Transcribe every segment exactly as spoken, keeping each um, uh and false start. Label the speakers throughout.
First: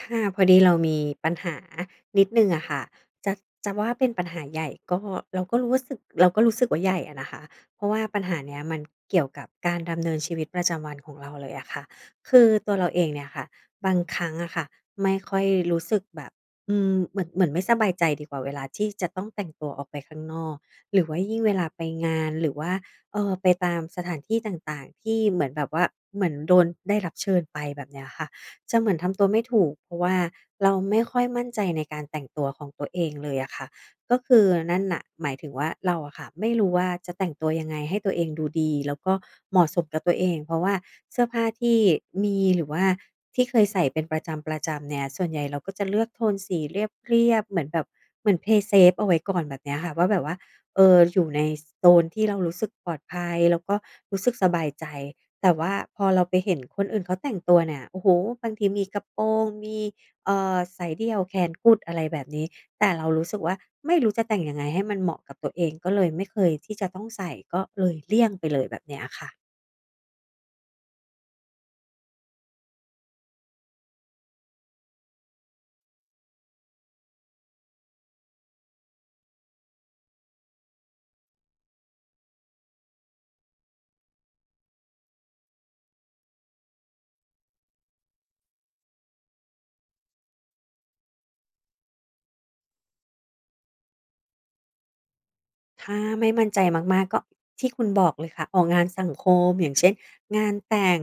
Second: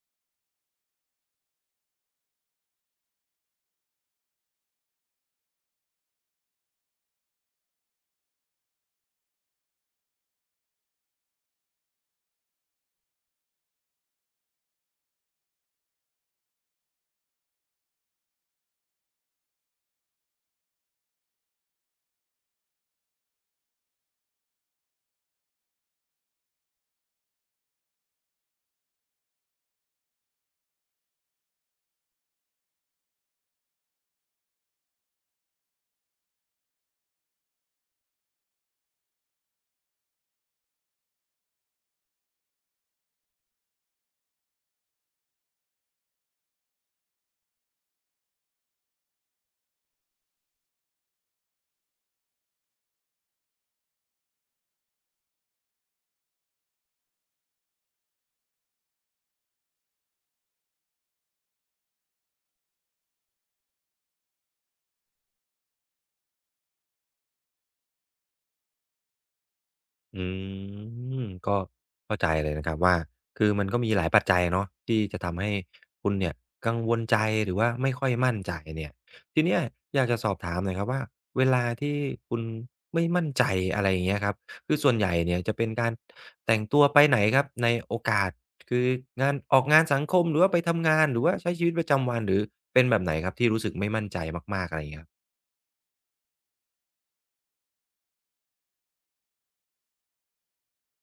Speaker 1: ค่ะพอดีเรามีปัญหานิดหนึ่งอะค่ะจะจะว่าเป็นปัญหาใหญ่ก็เราก็รู้สึกเราก็รู้สึกว่าใหญ่อะนะคะเพราะว่าปัญหาเนี้ยมันเกี่ยวกับการดำเนินชีวิตประจำวันของเราเลยอะค่ะคือตัวเราเองเนี่ยค่ะบางครั้งอะค่ะไม่ค่อยรู้สึกแบบอืมเหมือนเหมือนไม่สบายใจดีกว่าเวลาที่จะต้องแต่งตัวออกไปข้างนอกหรือว่ายิ่งเวลาไปงานหรือว่าเอ่อไปตามสถานที่ต่างๆที่เหมือนแบบว่าเหมือนโดนได้รับเชิญไปแบบเนี้ยค่ะ จะเหมือนทำตัวไม่ถูกเพราะว่าเราไม่ค่อยมั่นใจในการแต่งตัวของตัวเองเลยอะค่ะก็คือนั่นน่ะหมายถึงว่าเราอะค่ะไม่รู้ว่าจะแต่งตัวยังไงให้ตัวเองดูดีแล้วก็เหมาะสมกับตัวเองเพราะว่าเสื้อผ้าที่มีหรือว่าที่เคยใส่เป็นประจำประจำเนี่ยส่วนใหญ่เราก็จะเลือกโทนสีเรียบๆเหมือนแบบเหมือน play safe เอาไว้ก่อนแบบเนี้ยค่ะว่าแบบว่าเอออยู่ในโซนที่เรารู้สึกปลอดภัยแล้วก็รู้สึกสบายใจ แต่ว่าพอเราไปเห็นคนอื่นเขาแต่งตัวเนี่ยโอ้โฮบางทีมีกระโปรง มีเอ่อสายเดี่ยวแขนกุดอะไรแบบนี้ แต่เรารู้สึกว่าไม่รู้จะแต่งยังไงให้มันเหมาะกับตัวเอง ก็เลยไม่เคยที่จะต้องใส่ก็เลยเลี่ยงไปเลยแบบเนี้ยค่ะ
Speaker 2: อืมก็เข้าใจเลยนะครับว่าคือมันก็มีหลายปัจจัยเนาะที่จะทำให้คุณเนี่ยกังวลใจหรือว่าไม่ค่อยมั่นใจเนี่ยทีเนี้ยอยากจะสอบถามหน่อยครับว่าเวลาที่คุณไม่มั่นใจอะไรอย่างเงี้ยครับคือส่วนใหญ่เนี่ยจะเป็นการแต่งตัวไปไหนครับในโอกาสคืองานออกงานสังคมหรือว่าไปทำงานหรือว่าใช้ชีวิตประจำวันหรือเป็นแบบไหนครับที่รู้สึกไม่มั่นใจมากๆอะไรอย่างเงี้ยครับ
Speaker 1: ถ้าไม่มั่นใจมากๆก็ที่คุณบอกเลยค่ะออกงานสังคมอย่างเช่นงานแต่ง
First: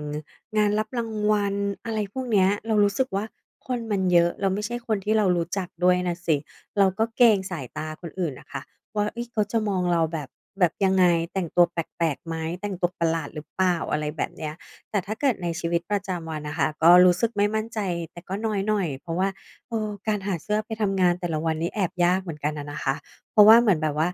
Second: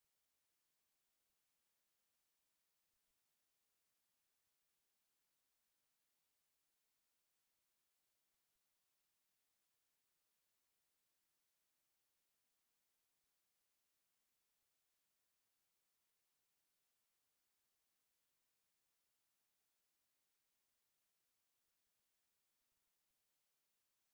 Speaker 1: งานรับรางวัลอะไรพวกเนี้ยเรารู้สึกว่าคนมันเยอะแล้วไม่ใช่คนที่เรารู้จักด้วยน่ะสิเราก็เกรงสายตาคนอื่นน่ะค่ะว่าเฮ้ยเขาจะมองเราแบบแบบยังไงแต่งตัวแปลกๆไหมแต่งตัวประหลาดหรือเปล่าอะไรแบบเนี้ยแต่ถ้าเกิดในชีวิตประจำวันน่ะค่ะก็รู้สึกไม่มั่นใจแต่ก็น้อยหน่อยเพราะว่าเออการหาเสื้อไปทำงานแต่ละวันนี้แอบยากเหมือนกันอะนะคะเพราะว่าเหมือนแบบว่า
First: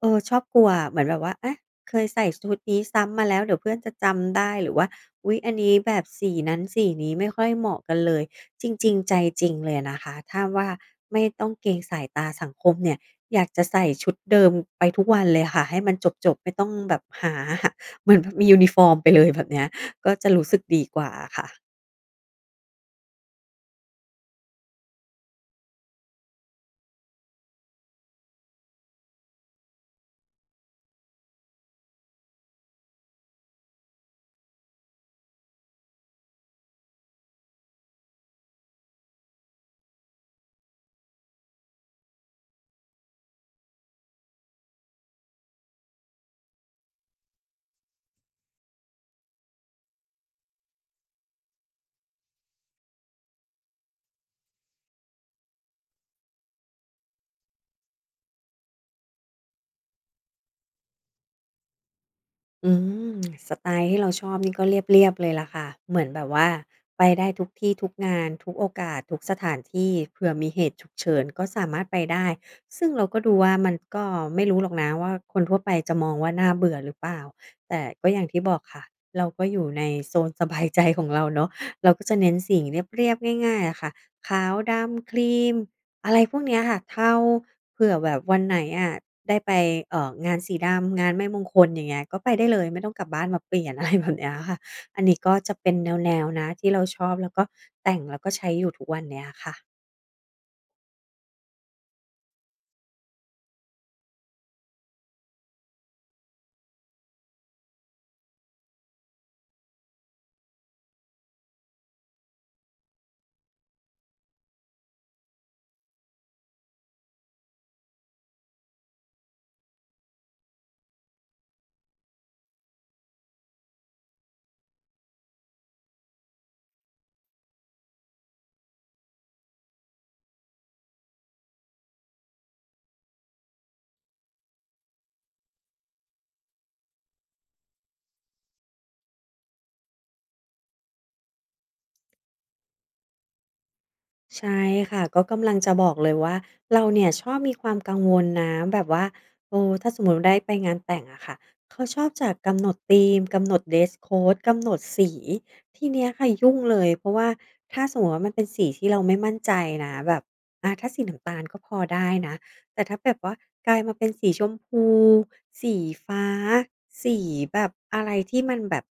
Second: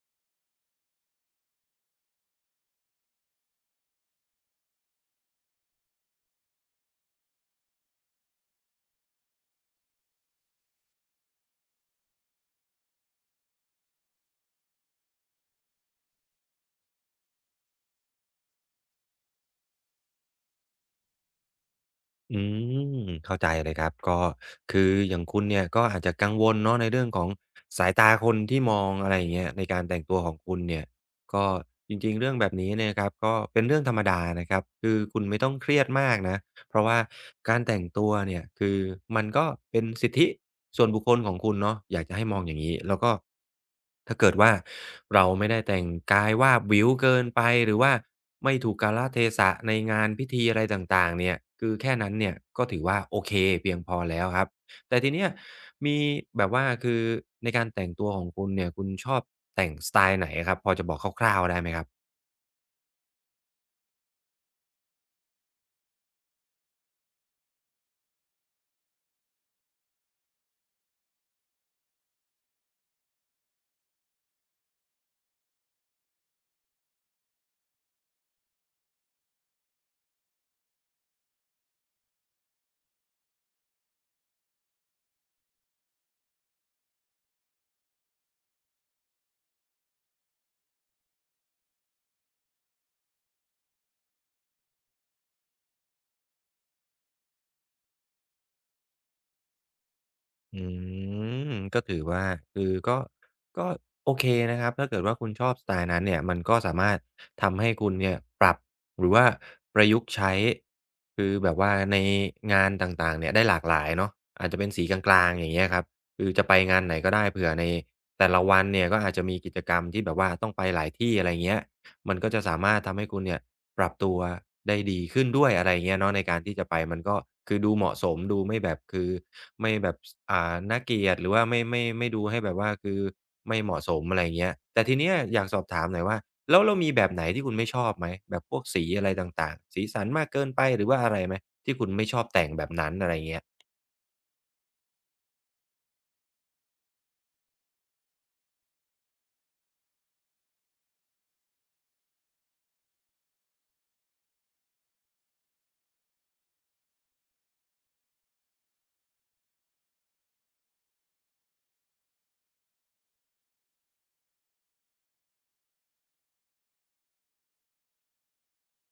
Speaker 1: เออชอบกลัวอะเหมือนแบบว่าอะเคยใส่ชุดนี้ซ้ำมาแล้วเดี๋ยวเพื่อนจะจำได้หรือว่าอุ๊ยอันนี้แบบสีนั้นสีนี้ไม่ค่อยเหมาะกันเลยจริงๆใจจริงเลยอะนะคะถ้าว่าไม่ต้องเกรงสายตาสังคมเนี่ยอยากจะใส่ชุดเดิมไปทุกวันเลยค่ะให้มันจบๆไม่ต้องแบบหา เหมือนแบบมียูนิฟอร์มไปเลยแบบเนี้ยก็จะรู้สึกดีกว่าอะค่ะ
Speaker 2: อืมเข้าใจเลยครับก็คืออย่างคุณเนี่ยก็อาจจะกังวลเนาะในเรื่องของสายตาคนที่มองอะไรอย่างเงี้ยในการแต่งตัวของคุณเนี่ยก็จริงๆเรื่องแบบนี้เนี่ยครับก็เป็นเรื่องธรรมดานะครับคือคุณไม่ต้องเครียดมากนะ เพราะว่าการแต่งตัวเนี่ยคือมันก็เป็นสิทธิส่วนบุคคลของคุณเนาะอยากจะให้มองอย่างงี้แล้วก็ถ้าเกิดว่าเราไม่ได้แต่งกายวาบหวิวเกินไปหรือว่าไม่ถูกกาลเทศะในงานพิธีอะไรต่างๆเนี่ยคือแค่นั้นเนี่ยก็ถือว่าโอเคเพียงพอแล้วครับแต่ทีเนี้ยมีแบบว่าคือในการแต่งตัวของคุณเนี่ยคุณชอบแต่งสไตล์ไหนครับพอจะบอกคร่าวๆได้ไหมครับ
Speaker 1: อืมสไตล์ที่เราชอบนี่ก็เรียบๆเลยล่ะค่ะเหมือนแบบว่าไปได้ทุกที่ทุกงานทุกโอกาสทุกสถานที่เผื่อมีเหตุฉุกเฉินก็สามารถไปได้ซึ่งเราก็ดูว่ามันก็ไม่รู้หรอกนะว่าคนทั่วไปจะมองว่าน่าเบื่อหรือเปล่าแต่ก็อย่างที่บอกค่ะเราก็อยู่ในโซนสบายใจของเราเนาะเราก็จะเน้นสิ่งเรียบๆง่ายๆอะค่ะขาวดำครีม อะไรพวกเนี้ยค่ะเท่าเผื่อแบบวันไหนอะได้ไปเอ่องานสีดำงานไม่มงคลอย่างเงี้ยก็ไปได้เลยไม่ต้องกลับบ้านมาเปลี่ยน อะไรแบบเนี้ยค่ะอันนี้ก็จะเป็นแนวๆนะที่เราชอบแล้วก็แต่งแล้วก็ใช้อยู่ทุกวันเนี้ยค่ะ
Speaker 2: อืมก็ถือว่าคือก็ก็โอเคนะครับถ้าเกิดว่าคุณชอบสไตล์นั้นเนี่ยมันก็สามารถทำให้คุณเนี่ยปรับหรือว่าประยุกต์ใช้คือแบบว่าในงานต่างๆเนี่ยได้หลากหลายเนาะอาจจะเป็นสีกลางๆอย่างเงี้ยครับคือจะไปงานไหนก็ได้เผื่อในแต่ละวันเนี่ยก็อาจจะมีกิจกรรมที่แบบว่าต้องไปหลายที่อะไรเงี้ยมันก็จะสามารถทำให้คุณเนี่ย ปรับตัวได้ดีขึ้นด้วยอะไรเงี้ยเนาะในการที่จะไปมันก็คือดูเหมาะสมดูไม่แบบคือไม่แบบสอ่าน่าเกลียดหรือว่าไม่ไม่ไม่ดูให้แบบว่าคือไม่เหมาะสมอะไรเงี้ยแต่ทีเนี้ยอยากสอบถามหน่อยว่าแล้วเรามีแบบไหนที่คุณไม่ชอบไหมแบบพวกสีอะไรต่างๆสีสันมากเกินไปหรือว่าอะไรไหมที่คุณไม่ชอบแต่งแบบนั้นอะไรเงี้ย
Speaker 1: ใช่ค่ะก็กำลังจะบอกเลยว่าเราเนี่ยชอบมีความกังวลนะแบบว่าเออถ้าสมมุติได้ไปงานแต่งอะค่ะเขาชอบจะกำหนดธีมกำหนด dress code กำหนดสีทีเนี้ยค่ะยุ่งเลยเพราะว่าถ้าสมมุติว่ามันเป็นสีที่เราไม่มั่นใจนะแบบอาถ้าสีน้ำตาลก็พอได้นะแต่ถ้าแบบว่ากลายมาเป็นสีชมพูสีฟ้าสีแบบอะไรที่มันแบบ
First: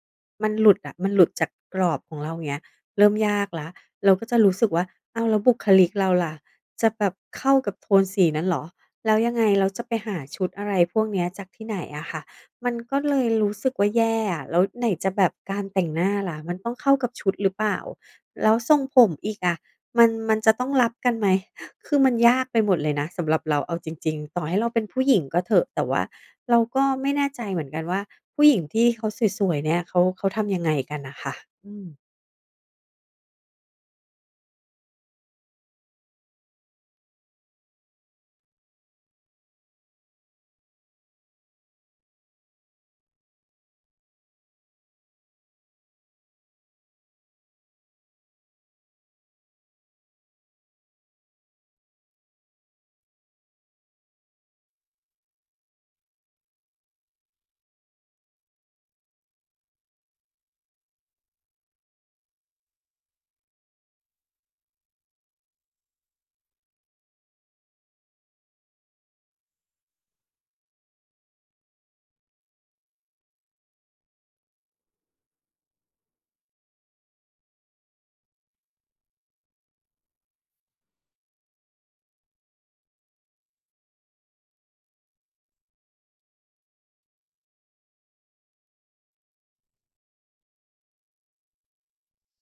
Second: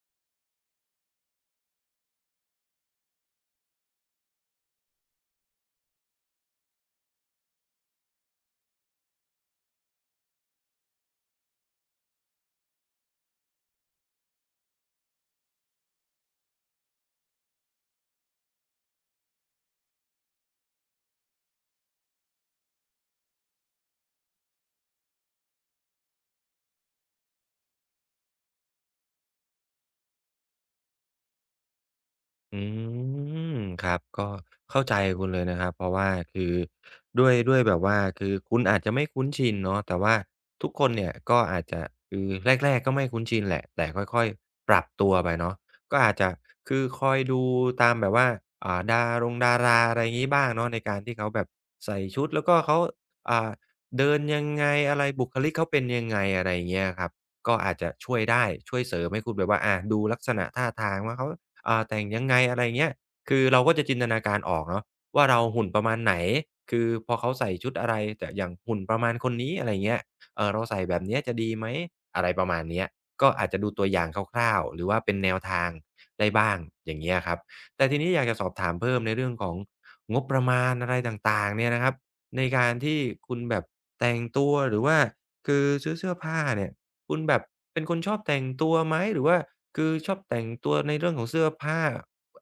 Speaker 1: มันหลุดอะมันหลุดจากกรอบของเราอย่างเงี้ยเริ่มยากแล้ว เราก็จะรู้สึกว่าอ้าวแล้วบุคลิกเราล่ะ จะแบบเข้ากับโทนสีนั้นเหรอ แล้วยังไงเราจะไปหาชุดอะไรพวกเนี้ยจากที่ไหนอะค่ะมันก็เลยรู้สึกว่าแย่อะแล้วไหนจะแบบการแต่งหน้าล่ะมันต้องเข้ากับชุดหรือเปล่า แล้วทรงผมอีกอะมันมันจะต้องรับกันไหม คือมันยากไปหมดเลยนะสำหรับเราเอาจริงๆต่อให้เราเป็นผู้หญิงก็เถอะแต่ว่าเราก็ไม่แน่ใจเหมือนกันว่าผู้หญิงที่เขาสวยๆเนี่ยเขาเขาทำยังไงกันน่ะค่ะอืม
Speaker 2: อืมครับก็เข้าใจคุณเลยนะครับเพราะว่าคือด้วยด้วยแบบว่าคือคุณอาจจะไม่คุ้นชินเนาะแต่ว่าทุกคนเนี่ยก็อาจจะคือแรกๆก็ไม่คุ้นชินแหละแต่ค่อยๆปรับตัวไปเนาะก็อาจจะคือคอยดูตามแบบว่าอ่าดารงดาราอะไรงี้บ้างเนาะในการที่เขาแบบใส่ชุดแล้วก็เขาอ่าเดินยังไงอะไรบุคลิกเขาเป็นยังไงอะไรอย่างเงี้ยครับก็อาจจะช่วยได้ช่วยเสริมให้คุณแบบว่าอาดูลักษณะท่าทางว่าเขา อ่าแต่งยังไงอะไรเงี้ยคือเราก็จะจินตนาการออกเนาะว่าเราหุ่นประมาณไหนคือพอเขาใส่ชุดอะไรแต่อย่างหุ่นประมาณคนนี้อะไรเงี้ยเอ่อเราใส่แบบเนี้ยจะดีไหมอะไรประมาณเนี้ยก็อาจจะดูตัวอย่างคร่าวๆหรือว่าเป็นแนวทางได้บ้างอย่างเงี้ยครับแต่ทีนี้อยากจะสอบถามเพิ่มในเรื่องของงบประมาณอะไรต่างๆเนี่ยนะครับในการที่คุณแบบแต่งตัวหรือว่าคือซื้อเสื้อผ้าเนี่ย คุณแบบเป็นคนชอบแต่งตัวไหมหรือว่าคือชอบแต่งตัวในเรื่องของเสื้อผ้า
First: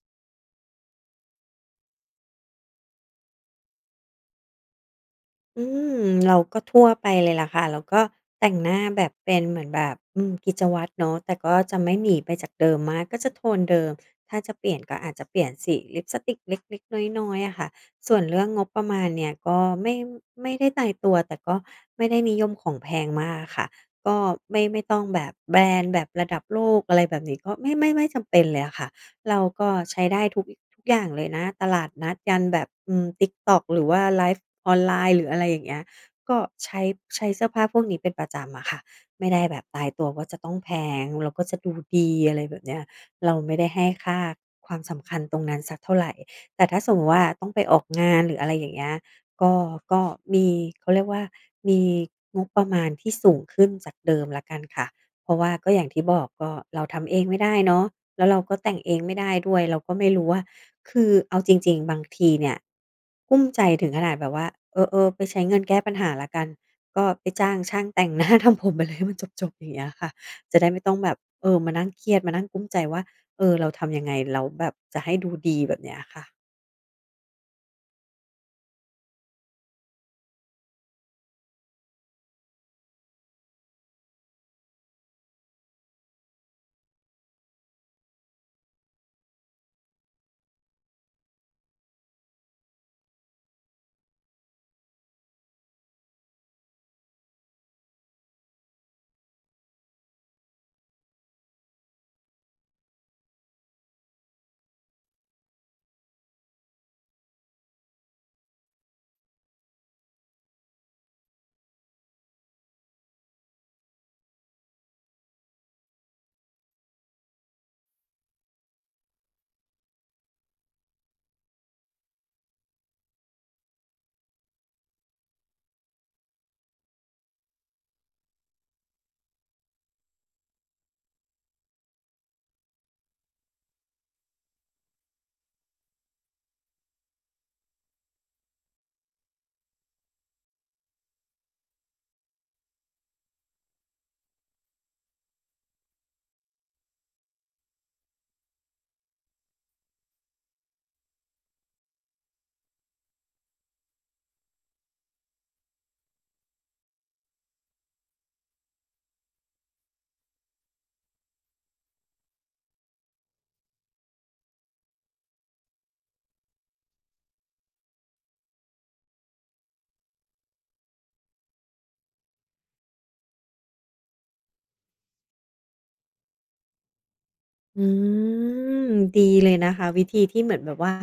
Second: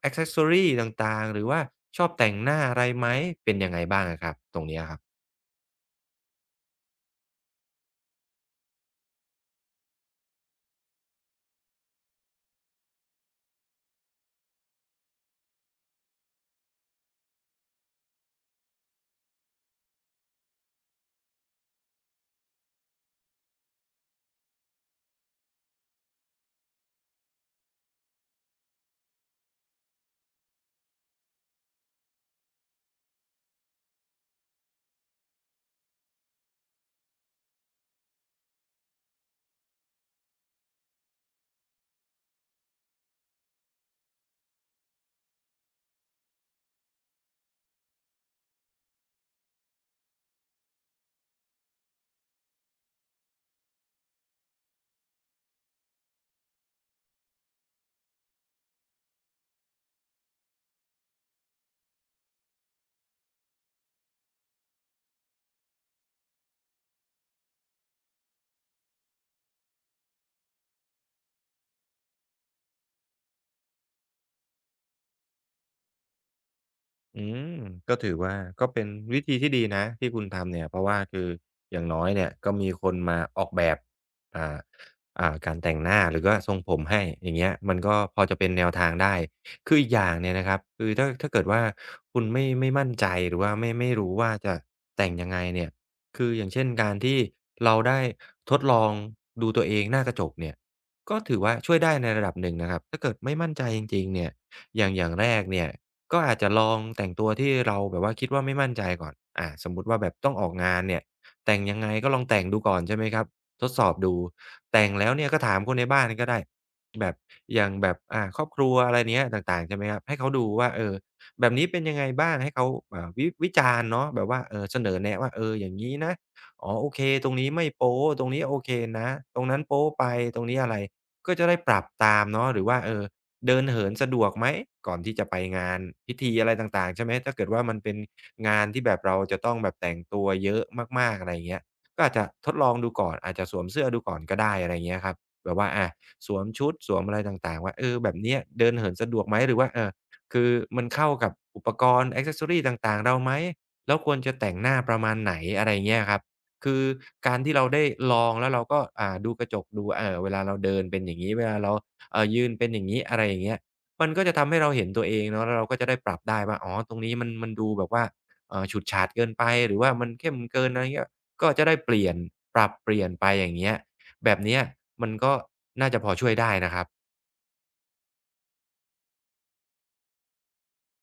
Speaker 2: accessory ต่างๆหรือว่าชอบแต่งหน้าอะไรไหมเป็นยังไงบ้างอะครับตรงเนี้ยครับ
Speaker 1: อืมเราก็ทั่วไปเลยล่ะค่ะเราก็แต่งหน้าแบบเป็นเหมือนแบบอืมกิจวัตรเนาะแต่ก็จะไม่หนีไปจากเดิมมากก็จะโทนเดิมถ้าจะเปลี่ยนก็อาจจะเปลี่ยนสีลิปสติกเล็กๆน้อยๆอะค่ะส่วนเรื่องงบประมาณเนี่ยก็ไม่ไม่ได้ตายตัวแต่ก็ไม่ได้นิยมของแพงมากอะค่ะก็ไม่ไม่ต้องแบบแบรนด์แบบระดับโลกอะไรแบบนี้ก็ไม่ไม่ไม่จำเป็นเลยอะค่ะ เราก็ใช้ได้ทุกทุกอย่างเลยนะตลาดนัดยันแบบอืม ติ๊กต็อก หรือว่าไลฟ์ออนไลน์หรืออะไรอย่างเงี้ยก็ใช้ใช้เสื้อผ้าพวกนี้เป็นประจำอะค่ะไม่ได้แบบตายตัวว่าจะต้องแพงแล้วก็จะดูดีอะไรแบบเนี้ยเราไม่ได้ให้ค่าความสำคัญตรงนั้นสักเท่าไรแต่ถ้าสมมุติว่าต้องไปออกงานหรืออะไรอย่างเงี้ยก็ก็มีเขาเรียกว่ามีงบประมาณที่สูงขึ้นจากเดิมแล้วกันค่ะเพราะว่าก็อย่างที่บอกก็เราทำเองไม่ได้เนาะ แล้วเราก็แต่งเองไม่ได้ด้วยเราก็ไม่รู้ว่าคือเอาจริงๆบางทีเนี่ยกลุ้มใจถึงขนาดแบบว่าเออๆไปใช้เงินแก้ปัญหาแล้วกันก็ไปจ้างช่างแต่งหน้า ทำผมไปเลยให้มันจบๆอย่างเงี้ยค่ะจะได้ไม่ต้องแบบเออมานั่งเครียดมานั่งกลุ้มใจว่าเออเราทำยังไงแล้วแบบจะให้ดูดีแบบเนี้ยค่ะ
Speaker 2: อืมก็ถือว่าก็เป็นวิธีที่ดีนะที่คุณทำเนี่ยเพราะว่าคืออย่างน้อยเนี่ยก็มีคนมาออกแบบอ่าอ่าการแต่งหน้าหรือว่าทรงผมให้อย่างเงี้ยมันก็พอจะเป็นแนวทางได้คืออีกอย่างเนี่ยนะครับคือถ้าถ้าเกิดว่าคุณไม่ไม่มั่นใจหรือว่าไม่ไม่รู้ว่าจะแต่งยังไงเนี่ยคืออย่างเช่นการที่เราได้ทดลองดูตัวเองหน้ากระจกเนี่ยก็ถือว่าช่วยได้ในระดับหนึ่งนะครับถ้าเกิดไม่มั่นใจจริงๆเนี่ยอย่างอย่างแรกเนี่ย ก็อาจจะลองแต่งตัวที่เราแบบว่าคิดว่าไม่มั่นใจก่อนอ่าสมมุติว่าแบบต้องออกงานเนี่ยแต่งยังไงก็ลองแต่งดูก่อนใช่ไหมครับทดสอบดูแต่งแล้วเนี่ยก็ถามคนในบ้านก็ได้แบบอย่างแบบอ่าครอบครัวอะไรเนี้ยต่างๆใช่ไหมครับให้เขาดูว่าเออแบบนี้เป็นยังไงบ้างให้เขาอ่าวิวิจารณ์เนาะแบบว่าเออเสนอแนะว่าเอออย่างงี้นะอ๋อโอเคตรงนี้ไม่โป๊ะตรงนี้โอเคนะตรงนั้นโป๊ะไปตรงนี้อะไรก็จะได้ปรับตามเนาะหรือว่าเออ เดินเหินสะดวกไหมก่อนที่จะไปงานพิธีอะไรต่างๆใช่ไหมถ้าเกิดว่ามันเป็นงานที่แบบเราจะต้องแบบแต่งตัวเยอะมากๆอะไรอย่างเงี้ยก็อาจจะทดลองดูก่อนอาจจะสวมเสื้อดูก่อนก็ได้อะไรอย่างเงี้ยครับแบบว่าอาสวมชุดสวมอะไรต่างๆว่าเออแบบเนี้ยเดินเหินสะดวกไหมหรือว่าเอ่อคือมันเข้ากับอุปกรณ์แอกเซสซอรีต่างๆเราไหมแล้วควรจะแต่งหน้าประมาณไหนอะไรอย่างเงี้ยครับคือการที่เราได้ลองแล้วเราก็อ่าดูกระจกดูเอ่อเวลาเราเดินเป็นอย่างงี้เวลาเรา เอ่อยืนเป็นอย่างงี้อะไรอย่างเงี้ยมันก็จะทำให้เราเห็นตัวเองเนาะแล้วเราก็จะได้ปรับได้ว่าอ๋อตรงนี้มันมันดูแบบว่าเอ่อฉูดฉาดเกินไปหรือว่ามันเข้มเกินอะไรเงี้ยก็จะได้เปลี่ยนปรับเปลี่ยนไปอย่างเงี้ยแบบเนี้ยมันก็น่าจะพอช่วยได้นะครับ
Speaker 1: อืมดีเลยนะคะวิธีที่เหมือนแบบว่า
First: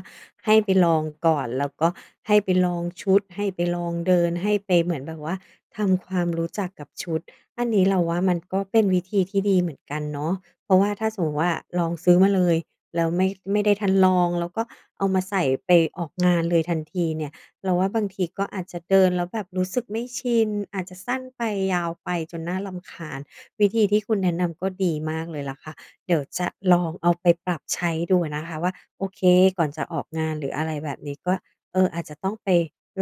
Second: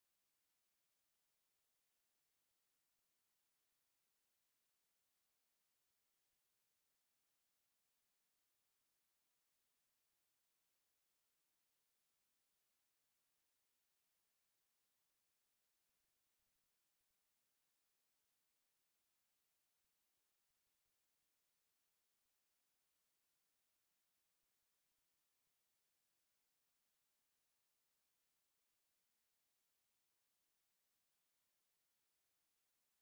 Speaker 1: ให้ไปลองก่อนแล้วก็ให้ไปลองชุดให้ไปลองเดินให้ไปเหมือนแบบว่าทำความรู้จักกับชุดอันนี้เราว่ามันก็เป็นวิธีที่ดีเหมือนกันเนาะเพราะว่าถ้าสมมติว่าลองซื้อมาเลยแล้วไม่ไม่ได้ทันลองแล้วก็เอามาใส่ไปออกงานเลยทันทีเนี่ยเราว่าบางทีก็อาจจะเดินแล้วแบบรู้สึกไม่ชินอาจจะสั้นไปยาวไปจนน่ารำคาญวิธีที่คุณแนะนำก็ดีมากเลยล่ะค่ะ เดี๋ยวจะลองเอาไปปรับใช้ดูนะคะว่าโอเคก่อนจะออกงานหรืออะไรแบบนี้ก็เอออาจจะต้องไป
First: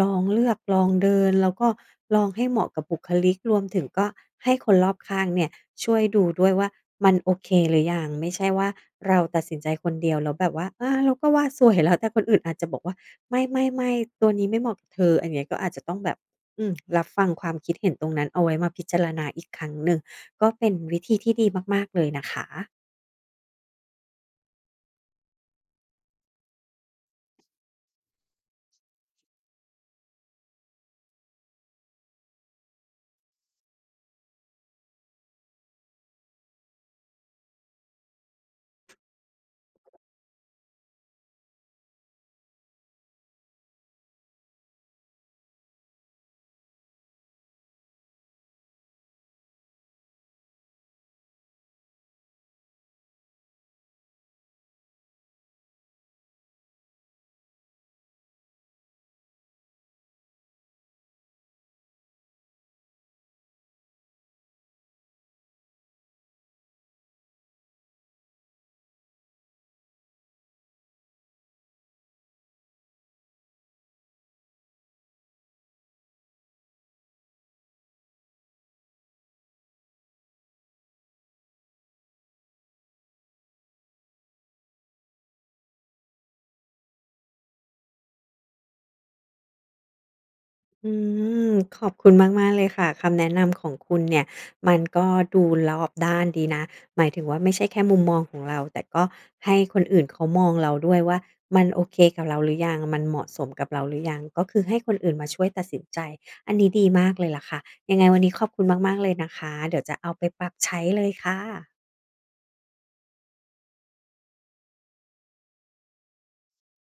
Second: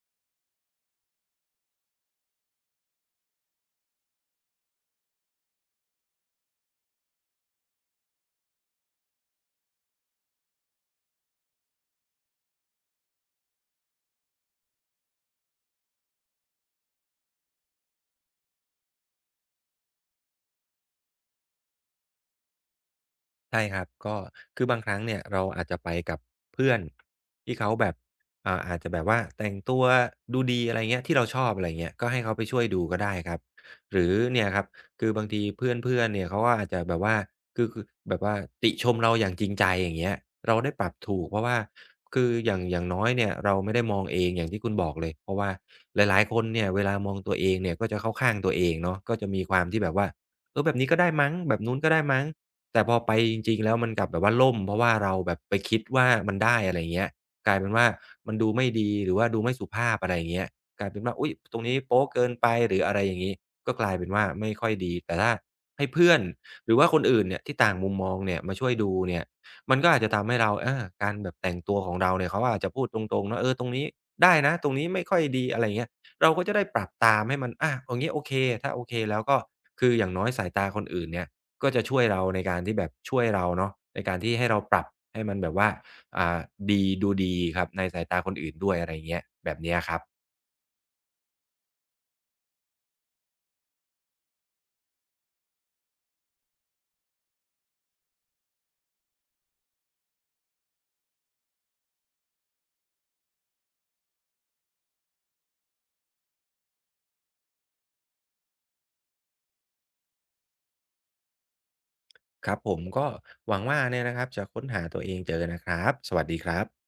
Speaker 1: ลองเลือกลองเดินแล้วก็ลองให้เหมาะกับบุคลิกรวมถึงก็ให้คนรอบข้างเนี่ยช่วยดูด้วยว่ามันโอเคหรือยังไม่ใช่ว่าเราตัดสินใจคนเดียวแล้วแบบว่าอาเราก็ว่าสวยแล้วแต่คนอื่นอาจจะบอกว่าไม่ๆๆตัวนี้ไม่เหมาะกับเธออันเนี้ยก็อาจจะต้องแบบอืมรับฟังความคิดเห็นตรงนั้นเอาไว้มาพิจารณาอีกครั้งหนึ่งก็เป็นวิธีที่ดีมากๆเลยนะคะ
Speaker 2: ใช่ครับก็คือบางครั้งเนี่ยเราอาจจะไปกับเพื่อนที่เขาแบบอ่าอาจจะแบบว่าแต่งตัวดูดีอะไรเงี้ยที่เราชอบอะไรเงี้ยก็ให้เขาไปช่วยดูก็ได้ครับหรือเนี่ยครับคือบางทีเพื่อนๆเนี่ยเขาก็อาจจะแบบว่าคือคือแบบว่าติชมเราอย่างจริงใจอย่างเงี้ยเราได้ปรับถูกเพราะว่าคืออย่างอย่างน้อยเนี่ยเราไม่ได้มองเองอย่างที่คุณบอกเลยเพราะว่าหลายๆคนเนี่ยเวลามองตัวเองเนี่ยก็จะเข้าข้างตัวเองเนาะก็จะมีความที่แบบว่าเออแบบนี้ก็ได้มั้งแบบนู้นก็ได้มั้ง แต่พอไปจริงๆแล้วมันกลับแบบว่าล่มเพราะว่าเราแบบไปคิดว่ามันได้อะไรอย่างเงี้ยกลายเป็นว่ามันดูไม่ดีหรือว่าดูไม่สุภาพอะไรอย่างเงี้ยกลายเป็นว่าอุ๊ยตรงนี้โป๊ะเกินไปหรืออะไรอย่างงี้ก็กลายเป็นว่าไม่ค่อยดีแต่ถ้าให้เพื่อนหรือว่าคนอื่นเนี่ยที่ต่างมุมมองเนี่ยมาช่วยดูเนี่ยมันก็อาจจะทำให้เราอาการแบบแต่งตัวของเราเนี่ยเขาอาจจะพูดตรงๆเนาะเออตรงนี้ได้นะตรงนี้ไม่ค่อยดีอะไรอย่างเงี้ยเราก็จะได้ปรับตามให้มันอาตรงนี้โอเคถ้าโอเคแล้วก็คืออย่างน้อยสายตาคนอื่นเนี่ย ก็จะช่วยเราในการที่แบบช่วยเราเนาะในการที่ให้เราปรับให้มันแบบว่าอ่าดีดูดีครับในสายตาคนอื่นด้วยอะไรเงี้ยแบบเนี้ยครับ
Speaker 1: อืมขอบคุณมากๆเลยค่ะคำแนะนำของคุณเนี่ยมันก็ดูรอบด้านดีนะหมายถึงว่าไม่ใช่แค่มุมมองของเราแต่ก็ให้คนอื่นเขามองเราด้วยว่ามันโอเคกับเราหรือยังมันเหมาะสมกับเราหรือยังก็คือให้คนอื่นมาช่วยตัดสินใจอันนี้ดีมากเลยล่ะค่ะยังไงวันนี้ขอบคุณมากๆเลยนะคะเดี๋ยวจะเอาไปปรับใช้เลยค่ะ
Speaker 2: ครับผมก็หวังว่าเนี่ยนะครับจะค้นหาตัวเองเจอนะครับสวัสดีครับ